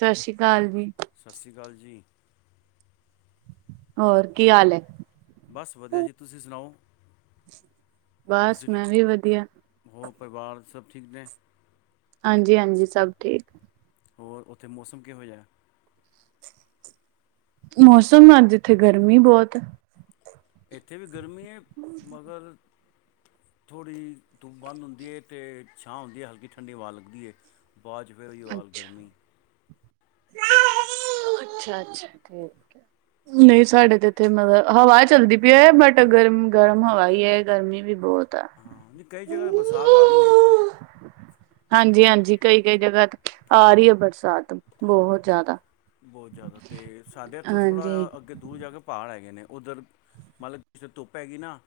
ਸਾਸ਼ੀ ਕਾਲ ਜੀ। ਸਸਰੀ ਕਾਲ ਜੀ। ਹੋਰ ਕੀ ਹਾਲ ਏ। ਬਸ ਵਧੀਆ ਜੀ ਤੁਸੀ ਸੁਣਾਓ। ਤੁਸੀਂ ਬਸ ਮੈਂ ਵੀ ਵਧੀਆ। ਹੋਰ ਪਰਵਾਰ ਸਭ ਠੀਕ ਨੇ। ਹਾਂਜੀ ਹਾਂਜੀ ਸਭ ਠੀਕ। ਹੋਰ ਓਥੇ ਮੌਸਮ ਕਿਹੋ ਜਿਆ। ਮੌਸਮ ਅੱਜ ਏਥੇ ਗਰਮੀ ਬੋਤ। ਓਥੇ ਵੀ ਗਰਮੀ ਏ, ਮਗਰ ਥੋੜ੍ਹੀ ਧੁੱਪ ਬੰਦ ਹੁੰਦੀ ਏ ਤੇ ਛਾਂ ਹੁੰਦੀ ਏ, ਹਲਕੀ ਠੰਡੀ ਹਵਾ ਲੱਗਦੀ ਹੈ ਬਾਦ 'ਚ ਫੇਰ ਓਈਓ ਹਾਲ ਅੱਛਾ, ਗਰਮੀ। [inaudible] ਅੱਛਾ ਅੱਛਾ ਠੀਕ। [inaudible] ਨਈ ਸਾਡੇ ਤੇ ਏਥੇ ਮਤਬ ਹਵਾ ਚੱਲਦੀ ਪਈ ਏ, ਬਟ ਗਰਮ ਗਰਮ ਹਵਾ ਈ ਏ, ਗਰਮੀ ਵੀ ਬੋਤ ਆ। ਹਾਂ ਨਈ ਕਈ ਜਗ੍ਹਾ ਤੇ ਬਰਸਾਤ ਆ ਰੀ ਏ। ਹਾਂਜੀ ਹਾਂਜੀ ਕਈ ਕਈ ਜਗ੍ਹਾ ਤੇ ਆ ਰੀ ਏ ਬਰਸਾਤ ਬੋਤ ਜ਼ਾਦਾ। ਬੋਤ ਜ਼ਾਦਾ ਤੇ ਸਾਡੇ ਏਥੋਂ ਥੋੜ੍ਹਾ ਅੱਗੇ ਦੂਰ ਜਾ ਕੇ ਪਾੜ ਹੈਗੇ ਨੇ, ਓਧਰ ਮੰਨਲੋ ਜਿੱਥੇ ਧੁੱਪ ਹੈਗੀ ਨਾ।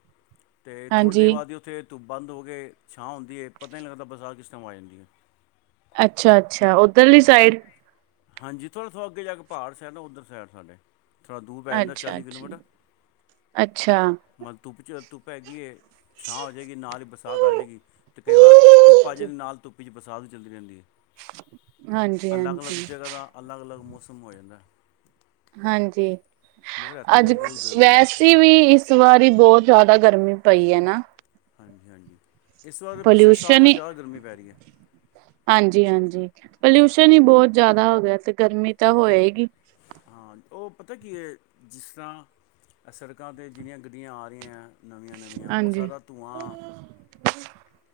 ਤੇ ਥੋੜ੍ਹੀ ਦੇਰ ਹਾਂਜੀ ਬਾਦ ਹੀ ਓਥੇ ਧੁੱਪ ਬੰਦ ਹੋ ਕੇ ਛਾਂ ਹੁੰਦੀ ਏ ਪਤਾ ਊ ਨੀ ਲੱਗਦਾ ਬਰਸਾਤ ਕਿਸ ਟਾਇਮ ਆ ਜਾਂਦੀ ਏ। ਅੱਛਾ ਅੱਛਾ ਓਧਰਲੀ ਸਾਈਡ। ਹਾਂਜੀ ਥੋੜਾ ਥੋੜਾ ਅੱਗੇ ਜਾ ਕੇ ਪਾੜ ਸੈਡ ਨਾ ਓਧਰ ਸੈਡ ਸਾਡੇ। ਥੋੜ੍ਹਾ ਦੂਰ ਪੈ ਜਾਂਦਾ ਅੱਛਾ ਚਾਲੀ ਅੱਛਾ। ਕਿਲੋਮੀਟਰ, ਅੱਛਾ ਮਲ ਧੁੱਪ 'ਚ ਧੁੱਪ ਹੈਗੀ ਏ। ਛਾਂ ਹੋ ਜੇਗੀ ਨਾਲ ਈ ਬਰਸਾਤ ਆ ਜੇਗੀ, ਤੇ ਕਈ ਵਾਰ ਧੁੱਪ ਆ ਜੇਗੀ ਨਾਲ ਧੁੱਪ ਵਿੱਚ ਬਰਸਾਤ ਵੀ ਚੱਲਦੀ ਰੈਂਦੀ ਏ, ਹਾਂਜੀ ਅਲੱਗ ਅਲੱਗ ਹਾਂਜੀ ਜਗ੍ਹਾ ਦਾ ਅਲੱਗ ਅਲੱਗ ਮੌਸਮ ਹੋ ਜਾਂਦਾ। ਹਾਂਜੀ ਮਗਰ ਇੱਥੇ ਤਾਂ -ਅੱਜ ਬਹੁਤ ਗਰਮੀ ਹੈ ਵੈਸ ਤੀ ਵੀ ਇਸ ਵਾਰੀ ਬੋਤ ਜ਼ਾਦਾ ਗਰਮੀ ਪਈ ਏ ਨਾ। ਹਾਂਜੀ ਹਾਂਜੀ ਇਸ ਵਾਰ ਪਿਛਲੇ ਸਾਲ ਪੋਲਿਊਸ਼ਨ ਨਾਲ ਜ਼ਾਦਾ ਗਰਮੀ ਪੈ ਰੀ ਏ। ਹਾਂਜੀ ਹਾਂਜੀ ਪਲੀਊਸਨ ਈ ਬੋਤ ਜ਼ਾਦਾ ਹੋ ਗਿਆ ਤੇ ਗਰਮੀ ਤਾ ਹੋਏਗੀ। ਹਾਂ ਓ ਪਤਾ ਕੀ ਏ ਜਿਸਰ੍ਹਾਂ ਆ ਸੜਕਾਂ ਤੇ ਜਿੰੰਨੀਆਂ ਗੱਡੀਆਂ ਆ ਰੀਆਂ। ਨਵੀਆਂ ਨਵੀਆਂ ਓ ਹਾਂਜੀ। ਸਾਰਾ ਧੂੰਆਂ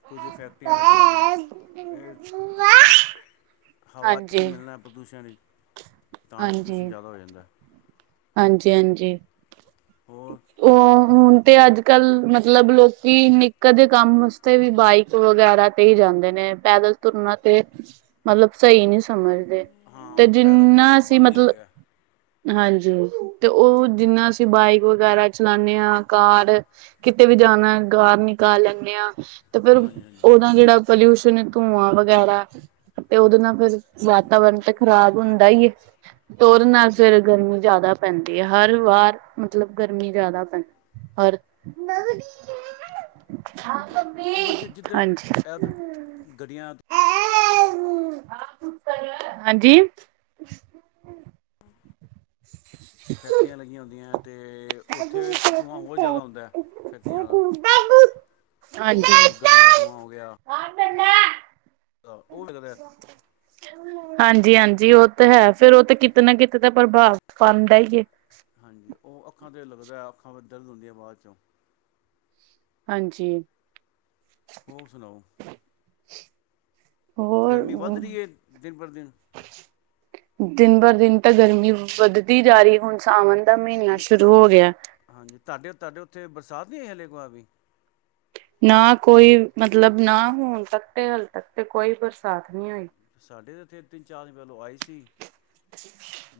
ਕੁੱਝ ਫੈਕਟਰੀਆਂ ਦਾ ਧੂੰਆਂ, ਏ ਹਵਾ 'ਚ ਹਾਂਜੀ-ਹਾਂਜੀ, ਮਿਲਣਾ ਤਾਂ ਪ੍ਰਦੂਸ਼ਣ ਈ, ਤਾਂ ਈ ਪ੍ਰਦੂਸ਼ਣ ਜ਼ਾਦਾ ਹੋ ਜਾਂਦਾ। ਹਾਂਜੀ ਹਾਂਜੀ ਹੋਰ ਓ ਹੁਣ ਤੇ ਅੱਜ ਕੱਲ ਮਤਲਬ ਲੋਕ ਕੀ ਨਿੱਕੇ ਜੇ ਕੰਮ ਵਸਤੇ ਵੀ ਬਾਈਕ ਵਗੈਰਾ ਤੇ ਈ ਜਾਂਦੇ ਨੇ, ਪੈਦਲ ਤੁਰਨਾ ਤੇ [inaudible] ਮਲਬ ਸਈ ਨੀ ਸਮਝਦੇ, ਹਾਂ ਤੇ ਪੈਦਲ ਜਿੰਨਾ ਤੁਰਨਾ ਅਸੀਂ ਬੰਦ ਹੀ ਹੋ ਮਤਲਬ ਗਿਆ ਹਾਂਜੀ ਤੇ ਓ ਜਿੰਨਾ ਅਸੀਂ ਬਾਈਕ ਵਗੈਰਾ ਚਲਾਨੇ ਆਂ, ਕਾਰ ਕਿਤੇ ਵੀ ਜਾਣਾ ਗਾਰ ਨਿਕਾਲ ਲੈਨੇ ਆਂ। ਤੇ ਫੇਰ ਹਾਂਜੀ ਹਾਂਜੀ ਓਨਾ ਜੇੜਾ ਪੋਲਿਊਸ਼ਨ ਏ ਧੂੰਆਂ ਵਗੈਰਾ ਤੇ ਓਦੇ ਨਾਲ ਫੇਰ ਵਾਤਾਵਰਨ ਤੇ ਖ਼ਰਾਬ ਹੁੰਦਾ ਹਾਂਜੀ ਈ ਏ। ਤੇ ਓਦੇ ਨਾਲ ਫੇਰ ਗਰਮੀ ਜ਼ਾਦਾ ਪੈਂਦੀ ਏ, ਹਰ ਵਾਰ ਮਤਲਬ ਗਰਮੀ ਜਾਦਾ ਪੈਂਦੀ। ਹਰ ਉਹ ਹਾਂਜੀ ਬੱਚੇ ਜਿੱਧਰ ਇਹ ਤੇ ਗੱਡੀਆਂ ਹਾਂਜੀ ਫੈਕਟਰੀਆਂ ਲੱਗੀਆਂ ਹੁੰਦੀਆ ਤੇ ਓਥੇ ਧੂੰਆਂ ਹੋਰ ਜਾਦਾ ਹੁੰਦਾ ਫੈਕਟਰੀਆਂ ਦਾ ਹੋ ਹਾਂਜੀ ਗਿਆ। ਕੋਈ ਗੱਡੀਆਂ ਧੂੰਆ ਹੋ ਗਿਆ। [unintelligible] ਉਹ ਲੱਗਦਾ ਹਾਂਜੀ-ਹਾਂਜੀ ਓ ਤੇ ਹੈ ਤੂੰ ਫੇਰ ਓ ਤੇ ਕਿਤੇ ਨਾ ਕਿਤੇ ਤਾਂ ਪ੍ਰਭਾਵ ਪਾਦਾ ਈ ਏ। ਹਾਂਜੀ ਉਹ ਅੱਖਾਂ ਤੇ ਲੱਗਦਾ ਅੱਖਾਂ ਦਰਦ ਹੁੰਦੀਆਂ ਬਾਅਦ ਚੋਂ ਹਾਂਜੀ। ਹੋਰ ਸੁਣਾਓ। ਗਰਮੀ ਵੱਧ ਹੋਰ ਰੀ ਐ ਦਿਨ ਪਰ ਦਿਨ ਦਿਨ ਬਰ ਦਿਨ ਤਾਂ ਗਰਮੀ ਵੱਧਦੀ ਜਾ ਰੀ ਹੁਣ ਸਾਵਣ ਦਾ ਮੀਨਾ ਨੀ- ਸ਼ੁਰੂ ਹੋ ਗਿਆ। ਹਾਂਜੀ ਤਾਡੇ-ਤਾਡੇ ਓਥੇ ਬਰਸਾਤ ਨੀ ਹੋਈ ਹਲੇ ਇੱਕ ਵਾਰ ਵੀ। ਨਾ ਕੋਈ ਮਤਲਬ ਨਾ ਹੁਣ ਤੱਕ ਤੇ ਹਲੇ ਤੱਕ ਤੇ ਕੋਈ ਬਰਸਾਤ ਨਈ ਹੋਈ। ਸਾਡੇ ਏਥੇ ਤਿੰਨ-ਚਾਰ ਦਿਨ ਪੈਲੋਂ ਆਈ ਸੀ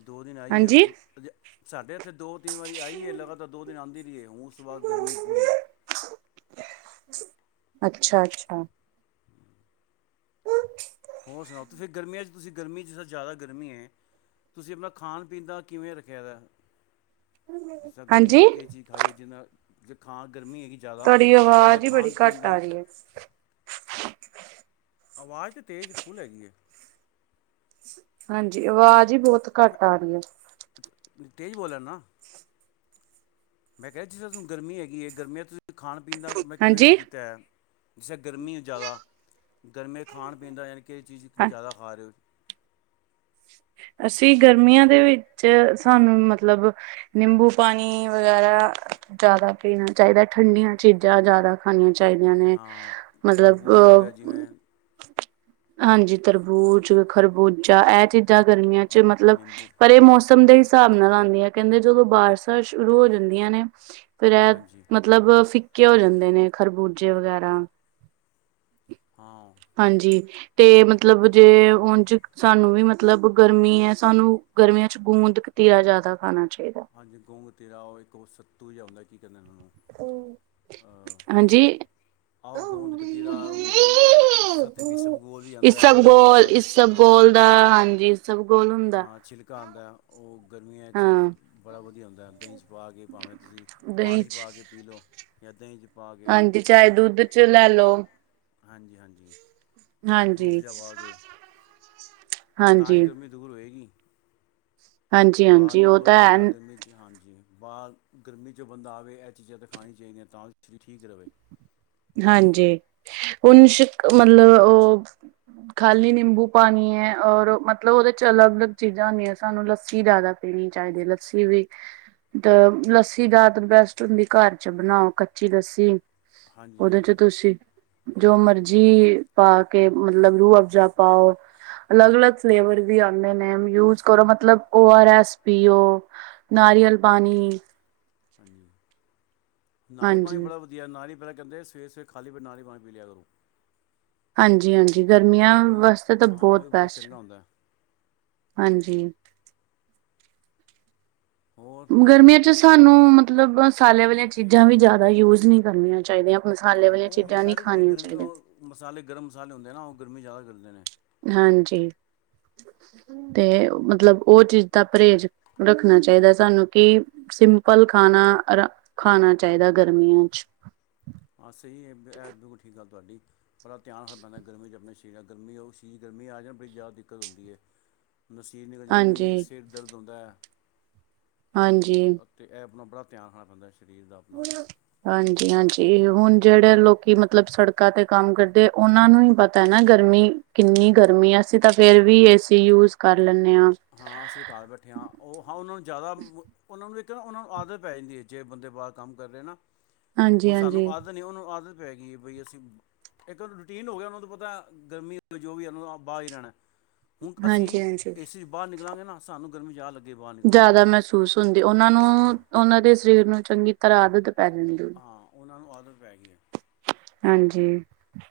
ਦੋ ਦਿਨ ਆਈ ਏ ਹਾਂਜੀ ਓ ਅਜੇ ਸਾਡੇ ਏਥੇ ਦੋ-ਤਿੰਨ ਵਾਰੀ ਆਈ ਏ ਲਗਾਤਾਰ ਦੋ ਦਿਨ ਆਦੀ ਰਈ ਏ ਹੁਣ ਓ ਤੋ ਬਾਦ ਗਰਮੀ ਪੂਰੀ ਅੱਛਾ-ਅੱਛਾ। [inaudible] ਹੋਰ ਸੁਣਾਓ ਤੁਸੀ ਗਰਮੀਆ ਚ ਤੁਸੀਂ ਗਰਮੀ ਚ ਜਿਸ ਤਰਾ ਜਾਦਾ ਗਰਮੀ ਏ। ਤੁਸੀਂ ਅਪਣਾ ਖਾਣ-ਪੀਣ ਦਾ ਕਿਵੇਂ ਰੱਖਿਆ ਦਾ ਏ। ਜਿਸ ਤਰਾ ਗਰਮੀਆਂ ਹਾਂਜੀ ਚ ਕੀ ਚੀਜ਼ ਖਾਈਏ, ਜਿਰ ਨਾਲ ਖਾ ਗਰਮੀ ਹੈਗੀ ਜਾਦਾ ਅਪਣੇ ਖਾਣ-ਪੀਣ ਦਾ ਏਸ ਆਵਾਜ਼ ਤੇ ਤੇਜ਼ ਫੁੱਲ ਹੈਗੀਏ। ਹਾਂਜੀ ਆਵਾਜ਼ ਈ ਬੋਤ ਘੱਟ ਆ ਰਈ ਐ। ਤੇਜ ਬੋਲੇ ਲੇਨਾਂ ਆ, ਮੈਂ ਕੈਆ ਜਿਸ ਤਰਾ ਹੁਣ ਗਰਮੀ ਹੈਗੀ ਗਰਮੀ ਤੁਸ ਖਾਣ-ਪੀਣ ਦਾ ਮੈਂ ਕੇ ਕਿਵੇਂ ਹਾਂਜੀ ਕੀਤਾ ਏ। ਜਿਸ ਤਰਾ ਗਰਮੀ ਏ ਜਾਦਾ, ਗਰਮੀ ਚ ਖਾਣ-ਪੀਣ ਦਾ ਜਾਨੀ ਕਿ ਕੇ ਚੀਜ਼ ਹਾਂ ਜਾਦਾ ਖਾ ਰਹੇ ਹੋ। ਅਸੀ ਗਰਮੀਆ ਦੇ ਵਿੱਚ ਸਾਨੂੰ ਮਤਲਬ ਨਿੰਬੂ ਪਾਨੀ ਵਗੈਰਾ ਜਾਦਾ ਪੀਨਾ ਚਾਈਦਾ ਠੰਡੀਆਂ ਚੀਜ਼ਾਂ ਜਾਦਾ। ਖਾਣੀਆਂ ਚਾਈਦੀਆਂ ਨੇ ਹਾਂ ਮਤਲਬ ਤਰਬੂਜ ਹੋ ਗਿਆ ਅ ਜਿਵੇਂ ਹਾਂਜੀ ਤਰਬੂਜ, ਖਰਬੂਜਾ ਐ ਚੀਜ਼ ਜਾਂ ਗਰਮੀਆਂ ਚ ਆਹ, ਮਤਲਬ ਨਿੰਬੂ ਪਰ ਏ ਮੌਸਮ ਚ ਸਾਬ ਨਾਲ ਆਦੀ ਆ ਕੈਦੇ ਜਦੋਂ ਬਾਰਸ਼ਾਂ ਸ਼ੁਰੂ ਹੋ ਜਾਂਦੀਆਂ ਨੇ ਫੇਰ ਐ ਹਾਂਜੀ ਮਤਲਬ ਫਿੱਕੇ ਹੋ ਜਾਦੇ ਨੇ ਖਰਬੂਜੇ ਵਗੈਰਾ ਹਾਂ। ਹਾਂਜੀ ਤੇ ਮਤਲਬ ਜੇ ਓਝ ਸਾਨੂੰ ਵੀ ਮਤਲਬ ਗਰਮੀ ਏ ਸਾਨੂੰ ਗਰਮੀਆਂ ਚ ਗੂੰਦ ਕਤੀਰਾ ਜਾਦਾ ਖਾਣਾ ਚਾਈਦਾ। ਹਾਂਜੀ ਗੂੰਦ ਕਤੀਰਾ ਓ ਏਕ ਸੱਤੂ ਜਿਹਾ ਹੁੰਦਾ ਕੀ ਕੈਂਦੇ ਓਨਾਂ ਨੂੰ ਹਾਂਜੀ। ਆਹ ਗੋਂਦ ਕਤੀਰਾ ਓ ਵੀ ਸਤ ਈਸਵਗੋਲ ਵੀ ਆਂਦਾ ਦਈ ਚ ਪਾ ਕੇ ਹਾਂ ਗੋਲ ਦਾ ਹਾਂਜੀ। ਈਸਬਗੋਲ ਹੂੰਦ ਹਾਂ ਛਿਲਕਾ ਆਂਦਾ ਓ ਗਰਮੀਆਂ ਚ ਹਾਂ ਬੜਾ ਵਧੀਆ ਹੁੰਦਾ ਦਈ ਚ ਪਾ ਕੇ ਭਾਵੇਂ ਤੁਸੀਂ ਪਾਨੀ ਚ ਪਾ ਕੇ ਪੀ ਲਓ ਜਾਂ ਦਈ 'ਚ ਪਾ ਕੇ ਚਾਏ ਦੁੱਧ ਚ ਲੈ ਲੋ। ਹਾਂਜੀ-ਹਾਂਜੀ ਰੂ ਹਾਂਜੀ ਅਫ਼ਜ਼ਾ ਪਾ ਕੇ। ਆ ਤਾਂ ਹੀ ਹਾਂਜੀ ਗਰਮੀ ਦੂਰ ਹੋਏਗੀ। ਬਾਰ ਹਾਂਜੀ-ਹਾਂਜੀ ਉਹ ਨਿਕਲੋ ਤਾਂ ਬੰਦਾ ਹੈ ਗਰਮੀ ਚ ਹਾਂਜੀ। ਬਾਰ ਗਰਮੀ ਚੋ ਬੰਦਾ ਆਵੇ ਐ ਚੀਜ਼ਾਂ ਤੇ ਖਾਣੀ ਚਾਹੀਦੀਆਂ ਤਾ [inaudible] ਸਰੀਰ ਠੀਕ ਰਵੇ। ਹਾਂਜੀ ਹੂਨ ਸ਼ਕ ਮਤਲਬ ਓ ਖ਼ਾਲੀ ਨਿੰਬੂ ਪਾਨੀ ਏ ਔਰ ਮਤਲਬ ਉਦੇ ਚ ਅਲੱਗ-ਅਲੱਗ ਚੀਜ਼ਾਂ ਹੁੰਦੀਆਂ ਸਾਨੂੰ ਲੱਸੀ ਜਾਦਾ ਪੀਣੀ ਚਾਹੀਦੀ ਏ ਲੱਸੀ ਵੀ ਲੱਸੀ ਜਾਦਾਤਰ ਬੈਸਟ ਹੁੰਦੀ ਘਰ ਚ ਬਣਾਓ ਕੱਚੀ ਲੱਸੀ। ਹਾਂਜੀ ਉਦੇ ਚ ਹਾਂਜੀ ਤੁਸੀਂ ਜੋ ਮਰਜ਼ੀ ਪਾ ਕੇ ਮਤਲਬ ਰੂਹ ਅਫ਼ਜ਼ਾ ਪਾਓ ਅਲੱਗ-ਅਲੱਗ ਫਲੇਵਰ ਵੀ ਆਦੇ ਨੇ ਯੂਜ ਕਰੋ ਮਤਲਬ ਓ ਆਰ ਐਸ ਪੀਓ। ਨਾਰੀਅਲ ਪਾਨੀ। ਹਾਂਜੀ, ਨਾਰੀਅਲ ਪਾਨੀ ਬੜਾ ਵ ਜੀ ਹਾ ਨਾਰੀਅਲ ਪਾ ਕੇੰਦੇ ਸਵੇ ਸਵੇਰੇ ਖਾਲੀ ਪੇ ਨਾਰੀਅਲ ਪਾਨੀ ਪੀ ਲਿਆ ਕਰੋ। ਹਾਂਜੀ-ਹਾਂਜੀ ਗਰਮੀਆਂ ਉਹ ਵੀ ਵਾਸਤੇ ਤਾਂ ਹਾਂ ਉਹ ਬੋਤ ਵੀ ਬੜਾ ਬੈਸਟ ਚੰਗਾ ਹੁੰਦਾ ਹਾਂਜੀ। ਹੋਰ? ਗਰਮੀਆਂ ਚ ਸਾਨੂੰ ਮਤਲਬ ਸਾਲੇ ਵਾਲੀਆਂ ਚੀਜ਼ਾਂ ਵੀ ਜਾਦਾ ਯੂਜ਼ ਨੀ ਕਰਨੀਆ ਚੇਈਦੀਆ। ਮਸਾਲੇ ਹਾਂ ਵਾਲੀਆਂ ਉਹ ਚੀਜ਼ਾਂ ਨੀ ਮਸਾਲੇ ਜਿਵੇਂ ਖਾਣੀਆਂ ਗਰਮੀ ਚਾਈਦੀਆ। ਉਹ ਮਸਾਲੇ ਗਰਮ ਮਸਾਲੇ ਹੁੰਦੇ ਨਾ ਓ ਗਰਮੀ ਜਾਦਾ ਕਰਦੇ ਨੇ। ਹਾਂਜੀ। ਤੇ ਮਤਲਬ ਉਹ ਚੀਜ਼ ਦਾ ਪਰੇਜ਼ ਰੱਖਣਾ ਚਾਹੀਦਾ ਸਾਨੂੰ ਕਿ ਸਿੰਪਲ ਖਾਣਾ ਅਰਾ ਖਾਨਾ ਚਾਈਦਾ ਗਰਮੀਆਂ ਚ। ਹਾਂ ਸਈ ਏ ਐ ਬਿਲਕੁਲ ਠੀਕ ਗੱਲ ਤੁਹਾਡੀ। ਪਨਾ ਧਿਆਨ ਰੱਖਣਾ ਪੈਂਦਾ ਗਰਮੀ ਚ ਆਪਣੇ ਸ਼ਰੀਰ ਗਰਮੀ ਆਓ ਸ਼ਰੀਰ ਗਰਮੀ ਆ ਜੇ ਨਾ ਬੜੀ ਜਾਦਾ ਦਿੱਕਤ ਹੁੰਦੀ ਐ। ਨਸੀਰ ਨਿਕਲ ਜਾਂਦੀ ਐ ਹਾਂਜੀ ਸਿਰ ਦਰਦ ਹੁੰਦਾ। ਹਾਂਜੀ ਅਤੇ ਐ ਆਪਣਾ ਬੜਾ ਧਿਆਨ ਰੱਖਣਾ ਪੈਂਦਾ ਸ਼ਰੀਰ ਦਾ ਅਪਨਾ। ਹਾਂਜੀ-ਹਾਂਜੀ ਹੁਣ ਜੇੜੇ ਲੋਕੀ ਮਤਲਬ ਸੜਕਾਂ ਤੇ ਕੰਮ ਕਰਦੇ ਉਨਾਂ ਨੂੰ ਈ ਪਤਾ ਨਾ ਗਰਮੀ, ਕਿੰਨੀ ਗਰਮੀ ਅਸੀਂ ਤਾਂ ਫੇਰ ਵੀ ਏ ਸੀ ਯੂਜ ਕਰ ਲੈਨੇ ਆ। ਹਾਂ ਅਸੀਂ ਤੇ ਘਰ ਬੈਠੇ ਆ ਉਹ ਹਾਂ ਉਨਾਂ ਨੂੰ ਜਾਦਾ ਉਨਾਂ ਨੂੰ ਇੱਕ ਤੇ ਉਨਾਂ ਨੂੰ ਆਦਤ ਪੈ ਜਾਂਦੀ ਏ ਜੇ ਬੰਦੇ ਬਾਰ ਕੰਮ ਰੇ ਨਾ ਹਾਂਜੀ ਹੁਣ ਸਾਨੂੰ ਹਾਂਜੀ ਆਦ ਤਾ ਨੀ ਉਨੂੰ ਆਦਤ ਪੈ ਗਈ ਏ ਬਈ ਅਸੀਂ ਇੱਕ ਉਹ ਰੂਟੀਨ ਹੋ ਗਿਆ ਉਹਨਾਂ ਨੂੰ ਪਤਾ ਗਰਮੀ ਏ ਜੋ ਵੀ ਉਨਾਂ ਨੇ ਆ ਬਾਰ ਈ ਰੈਣਾ। ਹੁਣ ਹਾਂਜੀ ਅਸੀਂ ਹਾਂਜੀ ਏ ਸੀ ਚ ਬਾਰ ਨਿਕਲਾਂਗੇ ਨਾ ਸਾਨੂੰ ਗਰਮੀ ਜਾ ਲੱ ਜਾਦਾ ਮਹਿਸੂਸ ਹੁੰਦੀ ਉਨਾਂ ਨੂੰ ਹਾਂ ਉਨਾਂ ਦੇ ਸ਼ਰੀਰ ਨੂੰ ਚੰਗੀ ਤਰ੍ਹਾਂ ਆਦਤ ਪੈ ਜਾਂਦੀ। ਹਾਂ ਉਨਾਂ ਨੂੰ ਆਦਤ ਪੈ ਗਈ ਐ। ਹਾਂਜੀ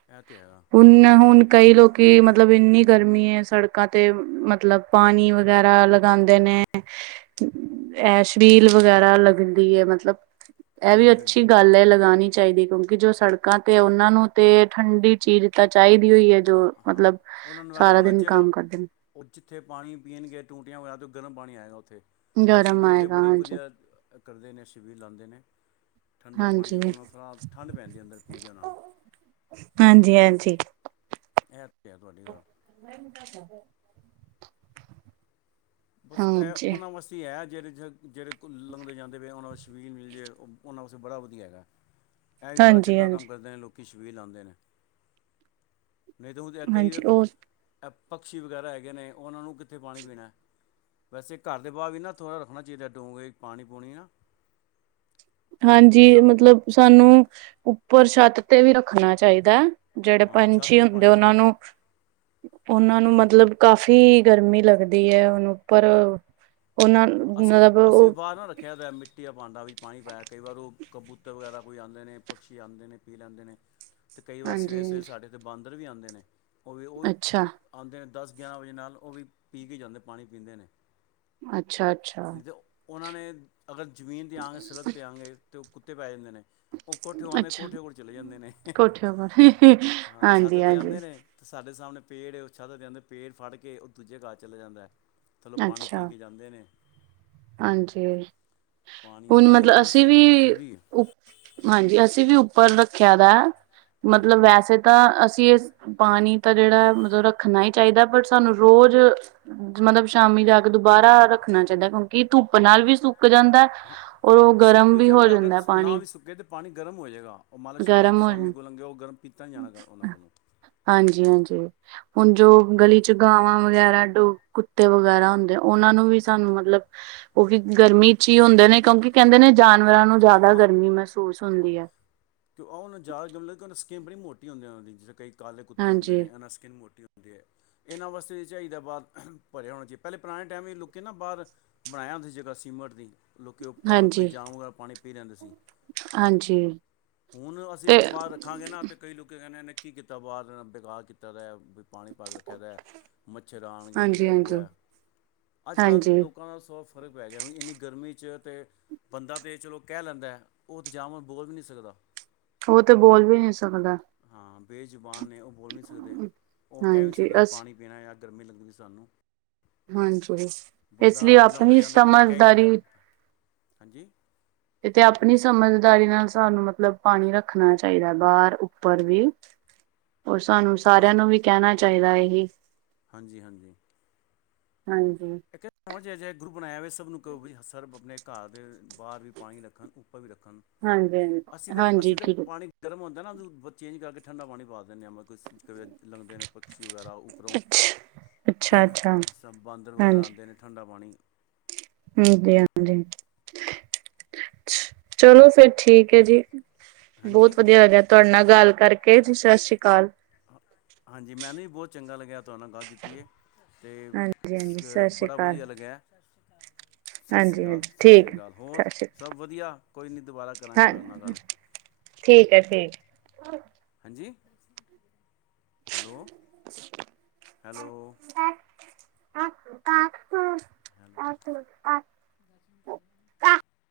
ਐ ਤੇ ਹੈਗਾ। ਹੁਣ-ਹੁਣ ਕਈ ਲੋਕੀ ਮਤਲਬ ਇੰਨੀ ਗਰਮੀ ਏ ਸੜਕਾਂ ਤੇ ਮਤਲਬ ਪਾਨੀ ਵਗੈਰਾ ਲਗਾਂਦੇ ਨੇ। ਐ ਸ਼ਬੀਲ ਵਗੈਰਾ ਲੱਗਦੀ ਏ ਮਤਲਬ। ਐ ਵੀ ਹਾਂਜੀ ਅੱਛੀ ਹਾਂਜੀ ਗੱਲ ਏ ਲਗਾਣੀ ਚਾਹੀਦੀ ਕਿਉਂਕਿ ਜੋ ਸੜਕ ਕਾ ਤੇ ਓਨਾਂ ਨੂੰ ਤੇ ਠੰਡੀ ਚੀਜ਼ ਤਾਂ ਚਾਈਦੀ ਈ ਓ ਏ। ਜੋ ਹਾਂ ਮਤਲਬ ਉਹਨਾਂ ਨੂੰ ਨਾਲੇ ਸਾਰਾ ਉਹਨਾਂ ਦਿਨ ਜਿਹੜਾ ਕੰਮ ਕਰਦੇ ਨੇ। ਉਹ ਜਿੱਥੇ ਪਾਨੀ ਪੀਣਗੇ ਟੂਟਿਆ ਵਗੇਰਾ ਤੇ ਗਰਮ ਪਾਨੀ ਆਏਗਾ ਉੱਥੇ ਐ ਗਰਮ ਸ਼ਬੀਲ ਤੇ ਆਏਗਾ ਬੜੀ ਹਾਂਜੀ ਵਧੀਆ ਕਰਦੇ ਨੇ ਸ਼ਬੀਲ ਲਾਂਦੇ ਨੇ ਠੰਡਾ ਪਾਣੀ ਹਾਂਜੀ ਓਨਾ ਨੂੰ ਥੋੜਾ ਠੰਡ ਪੈਂਦੀਏ ਅੰਦਰ ਪੀ ਕੇ ਓਨਾ ਨੂੰ। ਹਾਂਜੀ ਹਾਂਜੀ। ਐ ਤੇ ਹੈ ਤੁਆਡੀ ਗੱਲ। [unintelligible] ਬਸ ਐ ਹਾਂਜੀ ਓਨਾ ਵਾਸਤੇ ਈ ਐ ਜੇੜੇ ਜੇੜ ਜੇੜੇ ਕੁ ਲੰਘਦੇ ਜਾਂਦ ਫਿਰ ਓਨਾ ਸ਼ਬੀਲ‌ ਮਿਲ ਜੇ ਓਨਾ ਵਾਸਤੇ ਬੜਾ ਵਧੀਆ ਹੈਗਾ ਐ ਵੀ ਬੜਾ ਹਾਂਜੀ ਚੰਗਾ ਹਾਂਜੀ ਕੰਮ ਕਰਦੇ ਨੇ ਲੋਕ। ਕਿ ਸ਼ਬੀਲ ਲਾਂਦੇ ਨੇ ਨਈ ਤਾ ਹੁਨ ਕਈ ਹਾਂਜੀ ਵੇਖੋ ਉਹ ਐ ਪਕਸ਼ੀ ਵਗੈਰਾ ਹੈਗੇ ਨੇ ਓਨਾ ਨੂੰ ਕਿੱਥੇ ਪਾਣੀ ਪੀਣਾ। ਵੈਸੇ ਘਰ ਦੇ ਬਾਰ ਵੀ ਨਾ ਥੋੜਾ ਰੱਖਨਾ ਚਾਈਦਾ ਡੋਗੇ ਚ ਪਾਣੀ ਪੂਣੀ ਨਾ। ਜਿਸ ਹਾਂਜੀ ਤਰ੍ਹਾਂ ਮਤਲਬ ਸਾਨੂੰ ਉਪਰ ਛੱਤ ਤੇ ਵੀ ਰੱਖਨਾ ਚਾਈਦਾ‌‌ ਐ। ਜੇੜੇ ਹਾਂ ਛੱਤ ਪੰਛੀ ਤੇ ਹੁੰਦੇ ਪਾਣੀ ਓਨਾ ਰੱਖਣਾ ਨੂੰ ਓਨਾ ਨੂੰ ਮਤਲਬ ਕਾਫ਼ੀ ਗਰਮੀ ਲੱਗਦੀ ਐ ਹੁਨ ਉੱਪਰ। ਉਹਨਾਂ ਅਸੀ ਮਤਲਬ ਅਸੀ ਉਹ ਬਾਰ ਨਾ ਰੱਖਆ ਦਾ ਐ ਮਿੱਟ ਮਿੱਟੀ ਦਾ ਭਾਂਡਾ ਵਿੱਚ ਪਾਨੀ ਪਾਆ ਕਈ ਵਾਰ ਓ ਕਬੂਤਰ ਵਗੈਰਾ ਕੋਈ ਆਂਦੇ ਨੇ ਪਕਸ਼ੀ ਆਂਦੇ ਨੇ ਪੀ ਲੈਂਦੇ ਨੇ। ਤੇ ਕਈ ਵਾਰ ਹਾਂਜੀ ਸਵੇਰੇ ਸਵੇਰੇ ਹਾਂਜੀ, ਸਾਡੇ‌ ਤੇ ਬਾਂਦਰ ਵੀ ਆਂਦੇ ਨੇ ਓ ਵੀ ਓ ਅੱਛਾ ਆਂਦੇ ਨੇ ਦਸ ਗਿਆਰਾ ਵਜੇ ਨਾਲ ਓ ਵੀ ਪੀ ਕੇ ਜਾਂਦੇ ਪਾਣੀ ਪੀਂਦੇ ਨੇ। ਅੱਛਾ ਅੱਛਾ। ਨੀ ਤੇ ਓਨਾ ਨੇ ਅਗਰ ਜ਼ਮੀਨ ਦਿਆਂਗੇ ਸੜਕ ਦਿਆਂਗੇ ਤੇ ਓ ਕੁੱਤੇ ਪੈ ਜਂਦੇ ਨੇ। ਓ ਕੋਠਯੋ ਆਂਦੇ ਨੇ ਅੱਛਾ ਕੋਠਿਯੋ ਕੋਲ ਚੱਲੇ ਜਾਂਦੇ ਨੇ ਕੋਠੇ ਉੱਪਰ ਹਾਂ ਛੱਤ ਹਾਂਜੀ ਤੇ ਹਾਂਜੀ ਆਂਦੇ ਨੇ। ਤੇ ਸਾਡੇ ਸਾਮਨੇ ਪੇੜ ਏ ਓ ਛਧ ਦੇ ਆਂਦਾ ਪੇੜ ਫੜ ਕੇ ਓ ਦੂਜੇ ਘਰ ਚਲੇ ਜਾਂਦਾ ਐ। ਥੱਲੋ ਪਾਣੀ ਪੀ ਅੱਛਾ ਕੇ ਜਾਂਦੇ ਨੇ। ਹਾਂਜੀ ਪਾਣੀ ਹੁਨ ਇਹ ਇਹਨਾਂ ਮਤਲਬ ਅਸੀ ਵਾਸਤੇ ਵੀ ਜ਼ਰੂਰੀ ਹੈ ਉ ਹਾਂਜੀ ਅਸੀ ਵੀ ਉੱਪਰ ਰੱਖਿਆ ਦਾ ਐ ਮਤਲਬ ਹੂੰ ਵੈਸੇ ਤਾ ਅਸੀ ਇਸ ਪਾਨੀ ਤਾ ਜੇੜਾ ਮਤਲਬ ਰੱਖਨਾ ਈ ਚਾਯੀਦਾ ਐ ਬਟ ਸਾਨੂੰ ਰੋਜ ਮਤਲਬ ਸ਼ਾਮੀ ਜਾ ਕੇ ਦੁਬਾਰਾ ਰੱਖਨਾ ਚਾਯੀਦਾ ਕਉਂਕਿ ਧੁੱਪ ਨਾਲ ਵੀ ਸੁੱਕ ਜਾਂਦਾ ਐ। ਸੁੱਕ ਵੀ ਜਾਨਦਾ ਅਗਰ ਨਾ ਵੀ ਸੁੱਕੇ ਤਾ ਪਾਨੀ ਗਰਮ ਹੋ ਜੇ ਗਾ ਓ ਮਤਲਬ ਸ਼ ਗਰਮ ਹੋ ਸ਼ਾਮੀ ਜਾਂਦਾ ਕੋ ਲੱਗੇ ਓ ਗਰਮ ਪੀਤਾ ਨੀ ਜਾਣਾ ਓਨਾ ਕੋਲੋ। ਹਾਂਜੀ ਹਾਂਜੀ। ਹੁਨ ਜੋ ਗਲੀ ਚ ਗਾਵਾਂ ਵਗੈਰਾ ਡੋਗ ਕੁੱਤੇ ਵਗੈਰਾ ਹੁੰਦੇ ਓਨਾ ਨੂੰ ਵੀ ਸਾਨੂੰ ਮਤਲਬ ਓ ਵੀ ਗਰਮੀ ਚ ਈ ਹੁੰਦੇ ਨੇ ਕਉਂਕਿ ਕੇਂਦੇ ਨੇ ਜਾਨਵਰਾ ਨੂੰ ਜਾਂਦਾ ਗਰਮੀ ਮੇਸੂਸ ਹੁੰਦੀ ਐ। ਕਿ ਓਨਾ ਜਾਂਦਾ ਕਿ ਓ ਸਕਿਨ ਬੜੀ ਮੋਟੀ ਹੁੰਦੀ ਓਨਾ ਦੀ ਜੀ ਕਈ ਕਾਲੇ ਕੁੱਤੇ ਹੁਨਦੇ ਹਾਂਜੀ ਨੇ ਓਨਾਂ ਸਕਿਨ ਮੋਟੀ ਹੁੰਦ ਐਨਾ ਵਾਸਤੇ ਵੀ ਚਾਈਦਾ ਬਾਰ ਭਰੇਆ ਹੋਣਾ ਚਾਈ ਪੈਲੇ ਪੁਰਾਣੇ ਟਾਈਮ ਦੇ ਲੋਕੀ ਨਾ ਬਾਰ ਬਣਾਏਆ ਹੁੰਦਾ ਸੀ ਜਗਾ ਸੀਮਟ ਦੀ ਲੋਕੀ ਓ ਕੋਈ ਹਾਂਜੀ ਜਾਨੋਵਰ ਆ ਪਾਣੀ ਜਾਂਦੇ ਸੀ। ਹਾਂਜੀ ਹੁਨ ਅਸੀ ਤੇ ਇੱਕ ਬਾਰ ਰੱਖਾਂਗੇ ਨਾ ਤੇ ਕਈ ਲੋਕਿ ਕੈਂਨੇ ਐਨੇ ਕੀ ਕੀਤਾ ਬਾਰ ਬੇਕਾਰ ਕੀਤਾ ਦਾ ਐ ਪਾਣੀ ਪਾ ਕੇ ਰੱਖਆ‌ ਦਾ ਐ ਮੱਛਰ ਆਣਗੇ ਯੇ ਹਾਂਜੀ ਏ ਵੋ ਹਾਂਜੀ ਏ। ਅੱਜ ਕੱਲ ਦੇ ਹਾਂਜੀ ਲੋਕਾ ਦਾ ਸਭ ਫ਼ਰਕ ਪੈ ਗਿਆ ਐ ਹੁਨ ਇੰਨੀ ਗਰਮੀ ਤੇ ਬੰਦਾ ਤੇ ਚਲੋ ਕੇ ਲੈਂਦਾ ਓ ਤੇ ਜਾਮਾ ਬੋਲ ਵੀ ਨੀ ਸਕਦਾ। ਓ ਤੇ ਬੋਲ ਵੀ ਨੀ ਸਕਦਾ। ਹਾਂ ਬੇ ਜੁਬਾਨ ਨੇ ਓ ਬੋਲ ਨੀ ਸਕਦੇ ਓ ਕੇ ਨੀ ਹਾਂਜੀ ਸਕਦੇ ਅਸ ਪਾਣੀ ਪੀਣਾ ਯਾ ਗਰਮੀ ਲੱਗਦੀ ਪਈ ਸਾਨੂੰ। ਹਾਂਜੀ ਇਸ ਲਈ ਬੰਦਾ ਲਾਂਦੇ ਆਪਣੀ ਜਾਂਦੇ ਬੰਦਾ ਕੇ ਈ ਦਿੰਦਾ। ਸਮਝਦਾਰੀ ਹਾਂਜੀ? ਐ ਤੇ ਅਪਨੀ ਸਮਝਦਾਰੀ ਨਾਲ ਸਾਨੂੰ ਮਤਲਬ ਪਾਨੀ ਰੱਖਨਾ ਚਾਯੀਦਾ ਬਾਰ ਉੱਪਰ ਵੀ ਓਰ ਸਾਨੂੰ ਸਾਰਆ ਨੂੰ ਵੀ ਕੇਨਾ ਚਾਹੀਦਾ ਐਹੀ। ਹਾਂਜੀ-ਹਾਂਜੀ। ਹਾਂਜੀ। ਫੋਨ ਚ ਅਜੇ ਗਰੁੱਪ ਬਣਾਯਾ ਵੇ ਸਭ ਨੂੰ ਕਹੋ ਵੀ ਸਰਭ ਅਪਨੇ ਘਰ ਦੇ ਬਾਹਰ ਵੀ ਪਾਣੀ ਰੱਖਣ ਉੱਪਰ ਵੀ ਰੱਖਣ। ਹਾਂਜੀ ਹਾਂਜੀ ਅਸੀਂ ਤੇ ਅਸੀਂ ਹਾਂਜੀ ਤੇ ਠੀਕ ਪਾਣੀ ਗਰਮ ਹੁੰਦੈ ਨਾ, ਚੇਂਜ ਕਰਕੇ ਠੰਡਾ ਪਾਣੀ ਪਾ ਦਿੰਨੇ ਆ ਮ ਕੁਛ। ਲੰਗਦੇ ਨੇ ਪਕਸੀ ਵਗੈਰਾ ਓਪਰੋ ਅੱਛਾ ਅੱਛਾ ਅੱਛਾ ਸਭ ਬਾਂਦਰ ਵਗੈਰਾ ਆਂਦੇ। ਤੇਨੇ ਠੰਡਾ ਪਾਣੀ ਹਾਂਜੀ-ਹਾਂਜੀ ਚਲੋ, ਫੇਰ ਠੀਕ ਐਜੀ। ਹਾਂਜੀ ਬਹੁਤ ਵਧੀਆ ਲੱਗੇਯਾ ਤੁਆਡੇ ਨਾਲ ਗੱਲ ਕਰਕੇ ਜੀ, ਸ਼ਸ਼ ਸ਼ੀ ਕਾਲ। ਹ ਹਾਂਜੀ ਮੈਨੂੰ ਵੀ ਬੋਤ ਚੰਗਾ ਲੱਗਿਆ ਤੁਆਨ ਨਾਲ ਗੱਲ ਕੀਤੀ ਏ। ਤੇ ਹਾਂਜੀ ਹਾਂਜੀ ਸਤਿ ਸ੍ਰੀ ਬੜਾ ਅਕਾਲ ਵਦੀਆ ਲੱਗੇਆ। ਸਸ ਸ੍ਰੀ ਹਾਂਜੀ ਕਾਲ, ਹਾਂਜੀ ਸਸ ਸ੍ਰੀ ਠੀਕ ਕਾਲ ਹੋਰ ਹੈ ਸਤਿ ਸ਼੍ਰੀ ਸਭ ਵਧੀਆ, ਕੋਈ ਨੀ ਦੁਬਾਰਾ ਕਰਾਂਗੇ ਅਕਾਲ ਤੁਆਡੇ ਹਾਂ ਨਾਲ ਗੱਲ। ਠੀਕ ਐ ਠੀਕ। ਹਾਂਜੀ, ਹੈਲੋ। Hello [inaudible] hello. [inaudible]